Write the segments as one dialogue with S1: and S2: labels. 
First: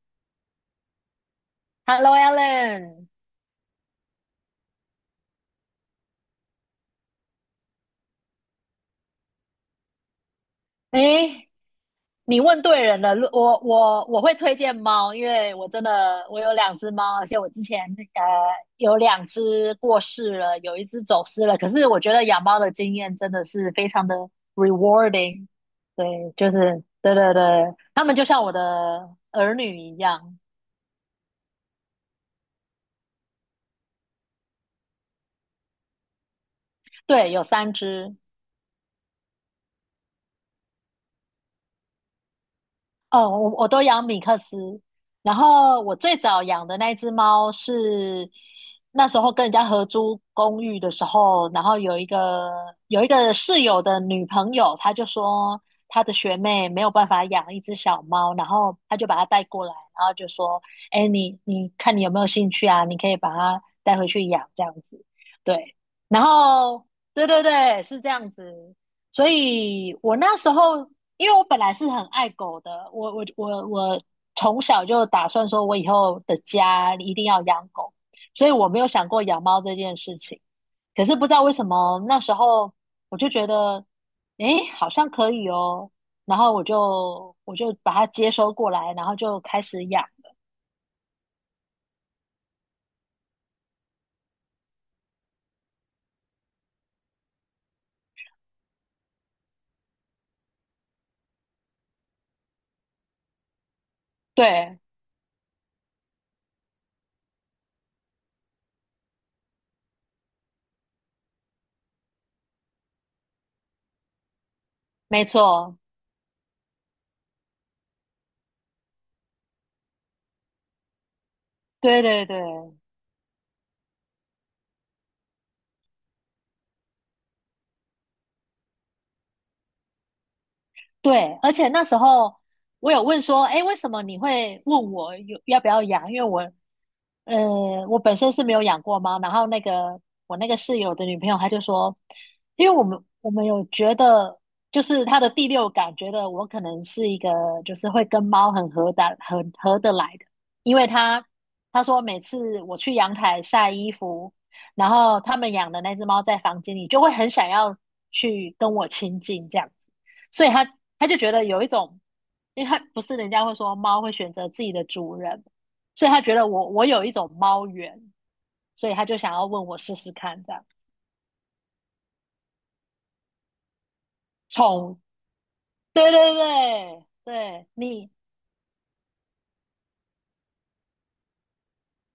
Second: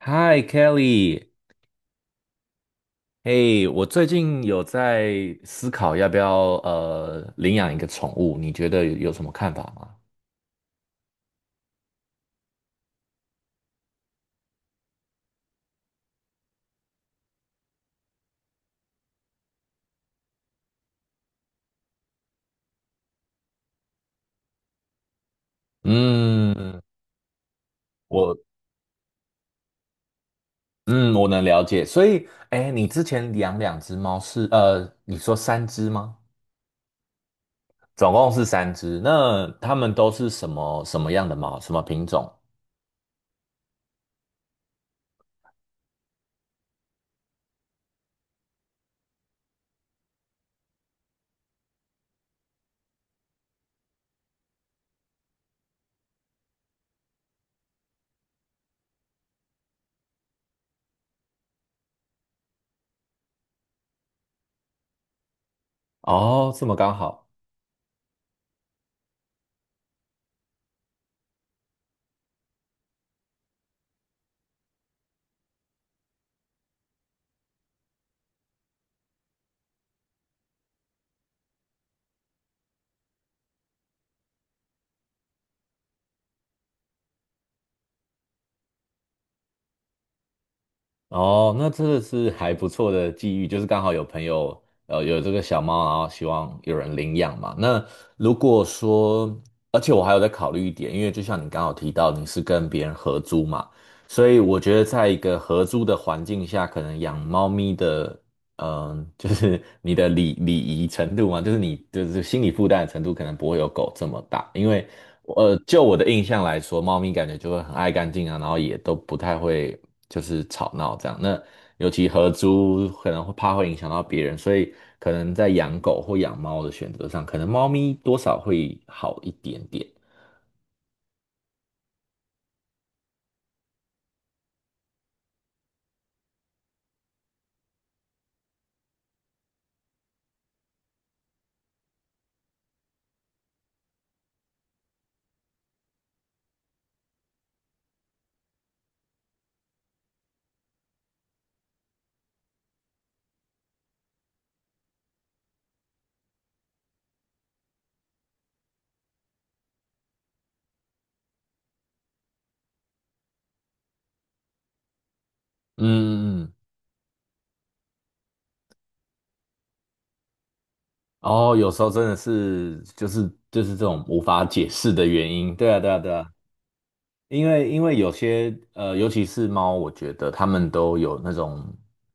S1: Hi Kelly，
S2: Hello，Alan。
S1: 嘿，我最近有在思考要不要领养一个宠物，你觉得有什么看法吗？
S2: 诶，你问对人了。如我我我会推荐猫，因为我真的我有两只猫，而且我之前呃有两只过世了，有一只走失了。可是我觉得养猫的经验真的是非常的 rewarding。对，就
S1: 嗯，
S2: 是对对对，他们就
S1: 我
S2: 像我的儿女一样。
S1: 嗯我能了解，所以哎，你之前养两只猫是你说三只吗？
S2: 对，有三
S1: 总
S2: 只。
S1: 共是三只，那它们都是什么样的猫？什么品种？
S2: 哦，我都养米克斯，然后我最早养的那一只猫是那时候跟人家合租公寓的时候，然后有一个室友的女朋友，她就说她的学妹没有办法养一只小猫，然后她就把它带过来，然后就说："哎，你看你有没有兴趣啊？你可以把它带回去养这样子。"对，然
S1: 哦，这么
S2: 后
S1: 刚
S2: 对
S1: 好。
S2: 对对，是这样子。所以我那时候，因为我本来是很爱狗的，我从小就打算说，我以后的家一定要养狗，所以我没有想过养猫这件事情。可是不知道为什么那时候我就觉得，诶，好像可以哦，然后我就把它接收过来，然后就开始养了。
S1: 哦，那真的是还不错的际遇，就是刚好有朋友有这个小猫，然后希望有人领养嘛。那如果说，而且我还有在考虑一点，因为就像你刚好提到，你是跟别人合租嘛，所以我觉
S2: 对，
S1: 得在一个合租的环境下，可能养猫咪的，嗯、就是你的礼仪程度嘛，就是你就是心理负担的程度，可能不会有狗这么大，因为，
S2: 没错，
S1: 就我的印象来说，猫咪感觉就会很爱干净啊，然后也都不太会就是吵闹这样。那尤
S2: 对
S1: 其
S2: 对
S1: 合
S2: 对
S1: 租可能会怕会影响到别人，所以可能在养狗或养猫的选择上，可能猫咪多少会好一点点。
S2: 对，而且那时候我有问说，诶，为什么你会问我有要不要养？因为我本身是没有养过猫，然后那个我那个室友的女朋友，她就说，因为我们有觉得，就是她的第六感觉得我可能是一个就是会跟猫很合得来的，因为她说每次我去阳台晒衣服，然后他们养的那只猫在房间里就会很想要去跟我亲近这样子，所以她就觉得有一种，因为她不是人家会说猫会选择自己的主人。所以他觉
S1: 嗯，
S2: 得
S1: 嗯
S2: 我有一种猫缘，所以他就想要问我试试看这样。
S1: 哦，有时候真的是就是这种无法解释
S2: 宠，
S1: 的原因。对啊，对啊，
S2: 对
S1: 对啊。
S2: 对对
S1: 因
S2: 对，
S1: 为有
S2: 你
S1: 些，尤其是猫，我觉得它们都有那种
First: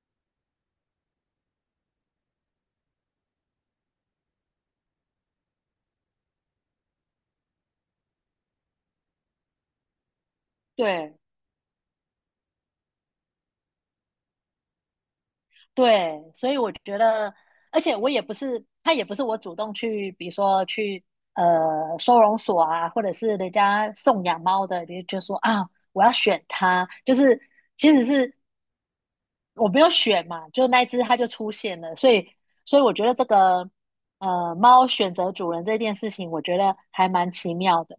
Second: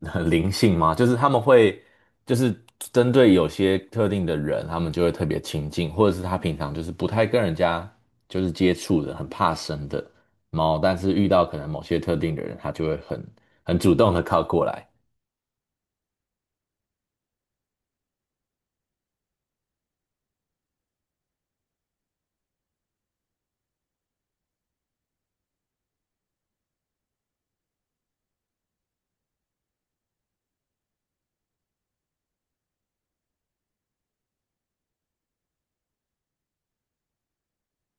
S1: 灵性嘛，就是它们会就是针对有些特定的人，它们就会特别亲近，或者是它平常就是不太跟人家就是接触的，很怕生的猫，但是
S2: 对
S1: 遇到可能某些特定的人，它就会很主动的靠过来。
S2: 对，所以我觉得，而且我也不是他也不是我主动去，比如说去收容所啊，或者是人家送养猫的，就说啊我要选它，就是其实是我没有选嘛，就那一只它就出现了，所以我觉得这个。猫选择主人这件事情，我觉得还蛮奇妙的。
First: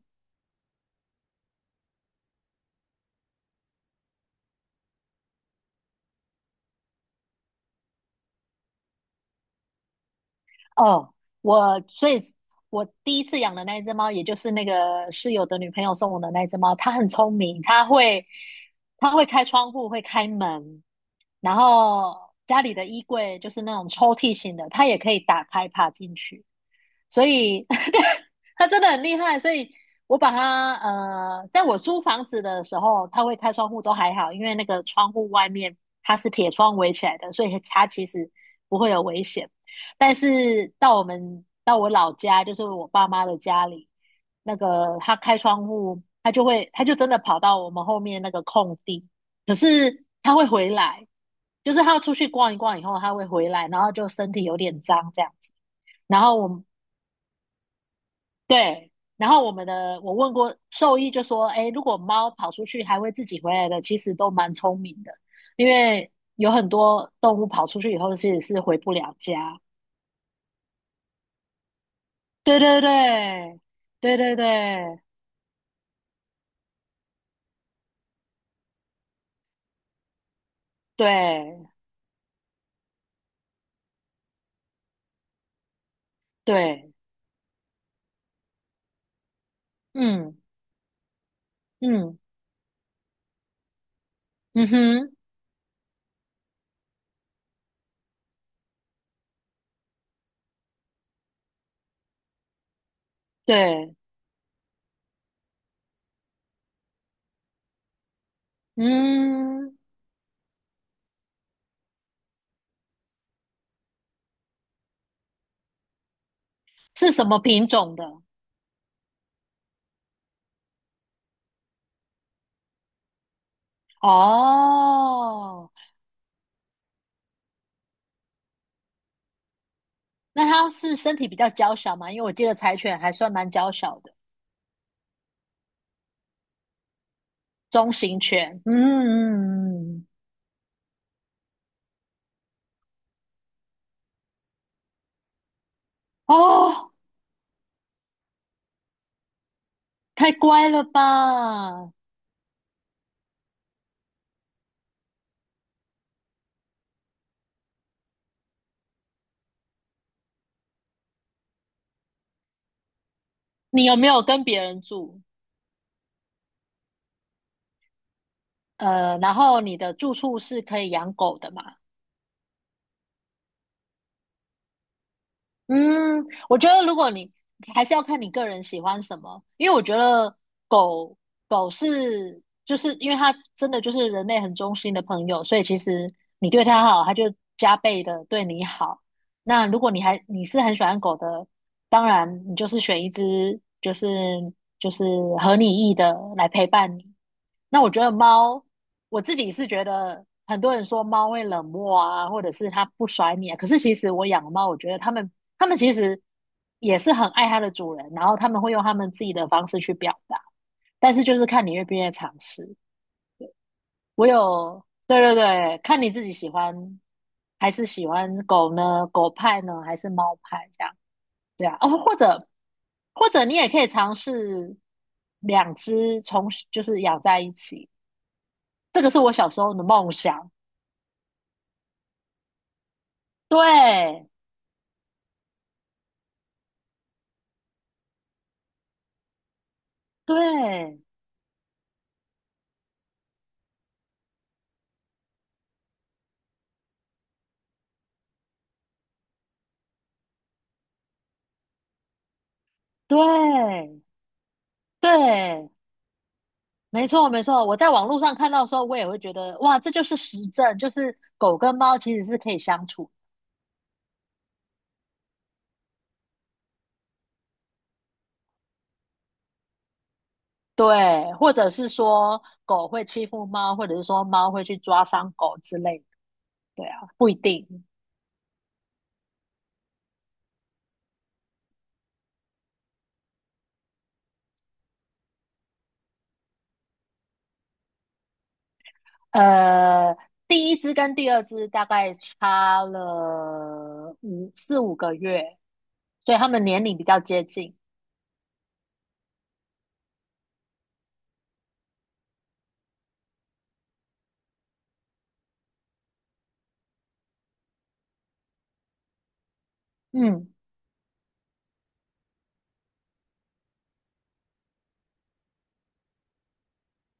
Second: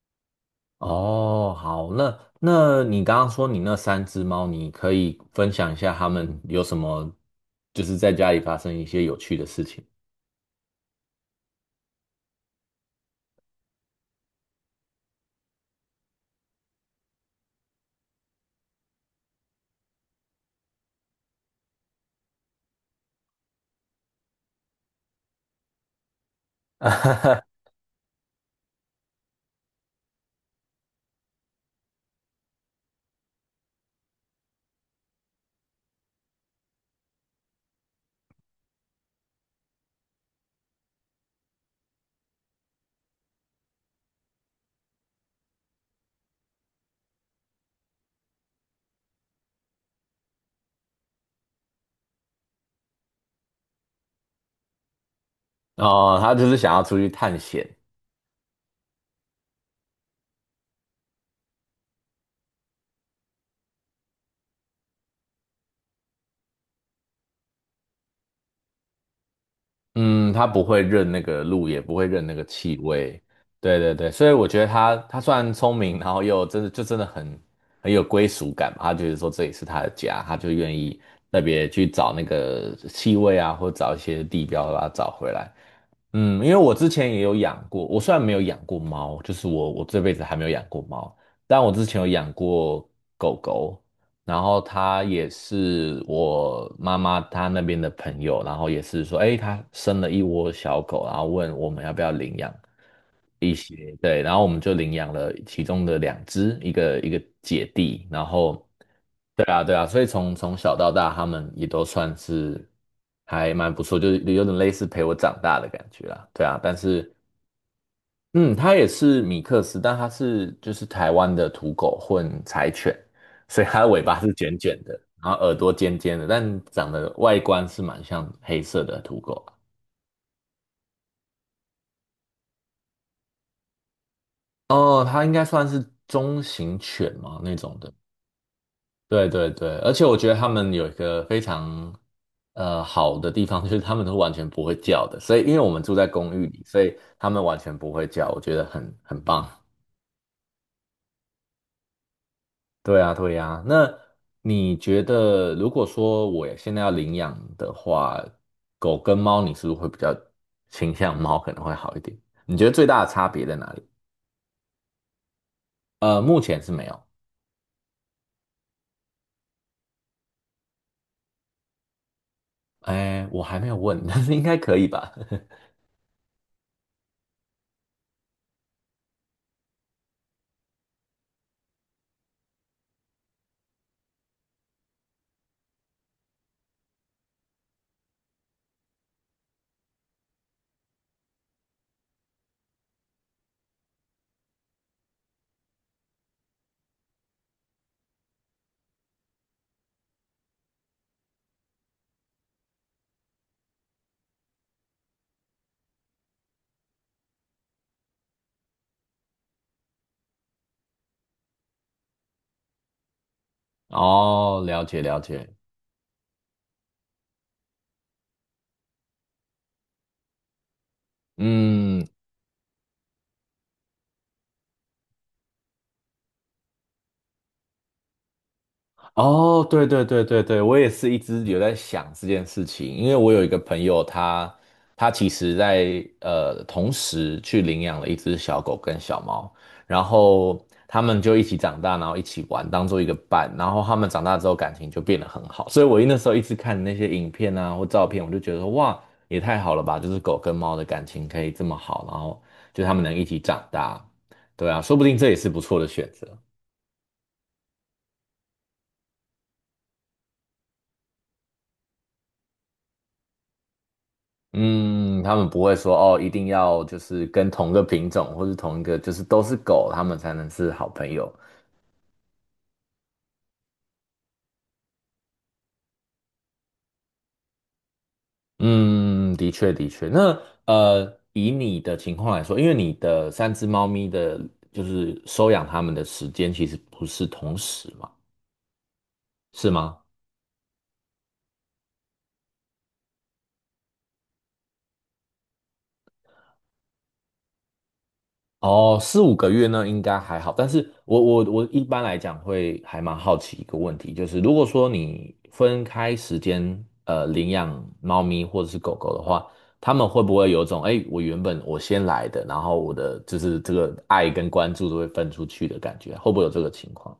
S1: 哦，好，那你刚刚说你那三只猫，你可以分享一下它们有什么就是在家里发生一些有趣的事情吗？
S2: 哦，我所以，我第一次养的那一只猫，也就是那个室友的女朋友送我的那一只猫，它很聪明，它会开窗户，会开门，然后家里的衣柜就是那种抽屉型的，它也可以打开爬进去，所以 它真的很厉害。所以我把它在我租房子的时候，它会开窗户都还好，因为那个窗户外面它是铁窗围起来的，所以它其实不会有危险。但是到我老家，就是我爸妈的家里，那个他开窗户，他就真的跑到我们后面那个空地，可是它会回来，就是它出去逛一逛以后，它会回来，然后就身体有点脏这样子。
S1: 哦，
S2: 然
S1: 他
S2: 后我
S1: 就是
S2: 们
S1: 想要出去探险，
S2: 对，然后我们的我问过兽医，就说，哎，如果猫跑出去还会自己回来的，其实都蛮聪明的，因为有很多动物跑出去以后其实是回不了家。
S1: 嗯，他不会认那个路，也不会认那个
S2: 对
S1: 气
S2: 对
S1: 味，
S2: 对，
S1: 对对对，
S2: 对
S1: 所以
S2: 对对
S1: 我觉得他虽然聪明，然后又真的真的很有归属感嘛，他觉得说这里是他的家，他就愿意特别
S2: 对
S1: 去找那个气味啊，或者找一些地标把它找回来。嗯，因为我之
S2: 对，
S1: 前也有养过，我虽然没有养过猫，就是我这辈子还
S2: 嗯
S1: 没有养过猫，但我之前有
S2: 嗯
S1: 养过狗狗，然后
S2: 嗯
S1: 它
S2: 哼，
S1: 也是我妈妈她那边的朋友，然后也是说，哎，她生了一窝小狗，然后问我们要不要领养，一些，
S2: 对，
S1: 对，然后我们就领养了其中的两只，一个姐弟，然后，对啊，对
S2: 嗯，
S1: 啊，所以从小到大，他们也都算是还蛮不错，就是有点类似陪我长大的感觉啦，对啊，但
S2: 是
S1: 是，
S2: 什么品种的？
S1: 嗯，它也是米克斯，但它是就是台湾的土狗混柴犬，所以它的尾巴是卷卷的，然后耳
S2: 哦，
S1: 朵尖尖的，但长得外观是蛮像黑色的土狗啊。
S2: 那它是身体比较娇小嘛？因为我记得柴犬还算蛮娇小的，
S1: 哦，它应该算是中型犬嘛那种的。
S2: 中型犬。嗯
S1: 对对对，
S2: 嗯
S1: 而
S2: 嗯，
S1: 且
S2: 嗯
S1: 我觉得他们有一个非常好的地方，就是他们都完全不会叫的，所以因为我们住在公寓里，所
S2: 哦，
S1: 以他们完全不会叫，我觉得很棒。
S2: 太乖了吧？
S1: 对啊，对啊。那你觉得，如果说我现在要领养的话，狗跟猫，你是不是会比较倾向猫可能会好一点？你觉得最大的差别在哪
S2: 你
S1: 里？
S2: 有没有跟别人住？
S1: 呃，目前是没有。
S2: 然后你的住处是可以养狗的嘛？
S1: 哎，我还没有问，但是应该可以吧？
S2: 嗯，我觉得如果你还是要看你个人喜欢什么，因为我觉得狗狗是就是因为它真的就是人类很忠心的朋友，所以其实你对它好，它就加倍的对你好。那如果你是很喜欢狗的，当然你就是选一只就是合你意的来陪伴你。那我觉得猫，我自己是觉得很多人说猫会冷漠啊，或者是它不甩你啊。可是其实我养的猫，我觉得它们其实也是很爱它的主人，然后他们会用他们自己的方式去表达，但是就是看你愿不愿意尝试。我
S1: 哦，了
S2: 有，
S1: 解了
S2: 对对
S1: 解。
S2: 对，看你自己喜欢还是喜欢狗呢？狗派呢，还是猫派这样？对啊，哦，
S1: 嗯，
S2: 或者你也可以尝试两只就是养在一起。这个是我小时
S1: 哦，
S2: 候的
S1: 对对
S2: 梦
S1: 对对
S2: 想。
S1: 对，我也是一直有在想这件事情，因为我有一个朋友
S2: 对，
S1: 他，他其实在同时去领养了一只小狗跟小猫，然后
S2: 对，
S1: 他们就一起长大，然后一起玩，当做一个伴，然后他们长大之后感情就变得很好，所以我那时候一直看那些影片啊或照片，我就觉得说哇，也太好了吧，就是狗跟猫的感情可以这么好，然后就他们能一起长大，
S2: 对，
S1: 对啊，说不定这也是不
S2: 对，
S1: 错的选择。
S2: 没错，没错。我在网络上看到的时候，我也会觉得，哇，这就是实证，就是狗跟猫其实是可以相处。
S1: 嗯，他们不会说哦，一定要就是跟同个品种或是同一个就是都是狗，他们才能是好朋友。
S2: 对，或者是说狗会欺负猫，或者是说猫会去抓伤狗之类的。对啊，不一定。
S1: 嗯，的确的确。那，以你的情况来说，因为你的三只猫咪的，就是收养它们的时间其实不是同时嘛，是吗？
S2: 呃，第一只跟第二只大概差了四五个月，所以它们年龄比较接近。
S1: 哦，四五个月呢，应该还好。但是我一般来讲会还蛮好奇一个问题，就是如果说你分开时间，领养猫咪或者是狗狗的话，他们会不
S2: 嗯。
S1: 会有一种，哎，我原本我先来的，然后我的就是这个爱跟关注都会分出去的感觉，会不会有这个情况？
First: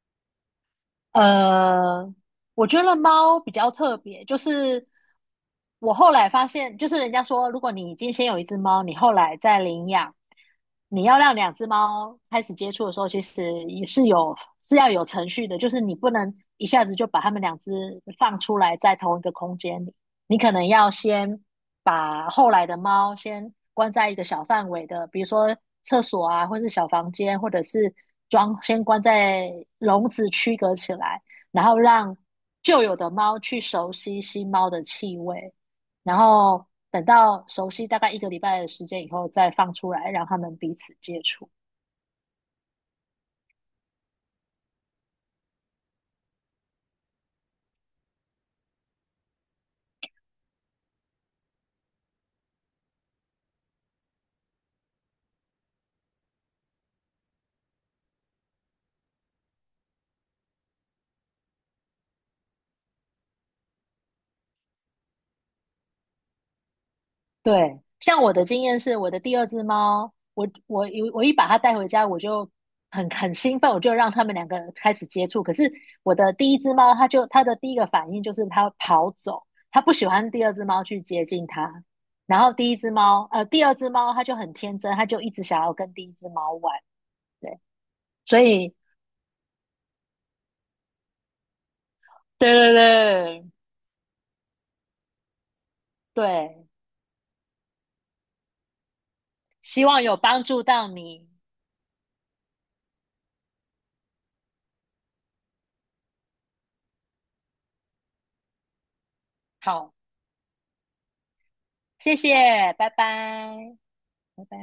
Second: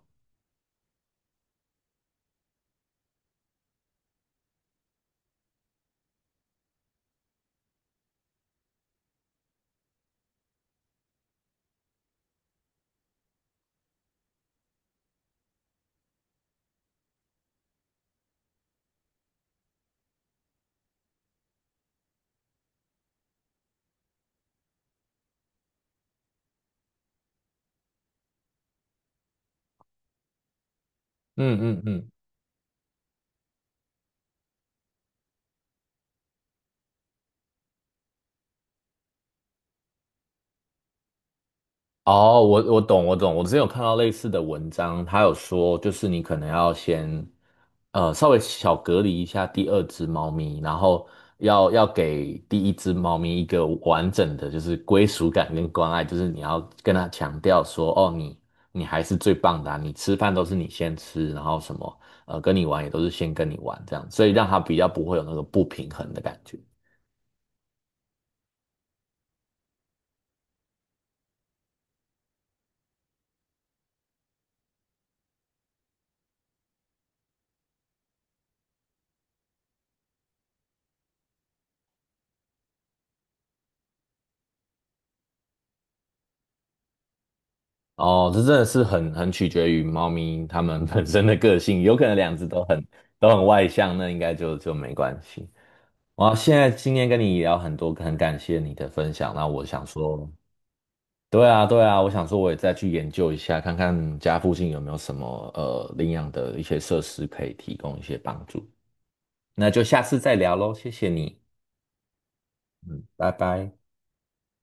S2: 呃，我觉得猫比较特别，就是我后来发现，就是人家说，如果你已经先有一只猫，你后来再领养，你要让两只猫开始接触的时候，其实也是要有程序的，就是你不能一下子就把它们两只放出来在同一个空间里，你可能要先，把后来的猫先关在一个小范围的，比如说厕所啊，或是小房间，或者是先关在笼子区隔起来，
S1: 嗯
S2: 然后
S1: 嗯嗯。
S2: 让旧有的猫去熟悉新猫的气味，然后等到熟悉大概一个礼拜的时间以后再放出来，让它们彼此接触。
S1: 哦，我懂，我懂。我之前有看到类似的文章，他有说，就是你可能要先，稍微小隔离一下第二只猫咪，然后要给第一只猫咪一个完整的，就是归属感跟关爱，就是你要跟它强调说，哦，你还是最棒的啊你吃饭都是你先吃，然后什么，跟你玩也都是先跟你玩这样，所以让它比较不会有那个不平衡的感觉。
S2: 对，像我的经验是，我的第二只猫，我一把它带回家，我就很兴奋，我就让他们两个开始接触。可是我的第一只猫，它的第一个反应就是它跑走，它不喜欢第二只猫去接近它。然后第二只猫它就很天真，它就一直想要跟第一只猫玩。对，
S1: 哦，这
S2: 所
S1: 真的
S2: 以
S1: 是很取决于猫咪它们本身的个性，有可能两只
S2: 对
S1: 都
S2: 对
S1: 很
S2: 对
S1: 外向，那应该就没关系。哇，现
S2: 对，
S1: 在今天跟你聊很多，很感谢你的分享。那我想
S2: 希望有
S1: 说，
S2: 帮助到你。
S1: 对啊对啊，我想说我也再去研究一下，看看家附近有没有什么领养的一些设施可以提供一些帮助。那就
S2: 好，
S1: 下次再聊喽，谢谢你，
S2: 谢谢，拜拜，
S1: 嗯，拜拜。
S2: 拜拜。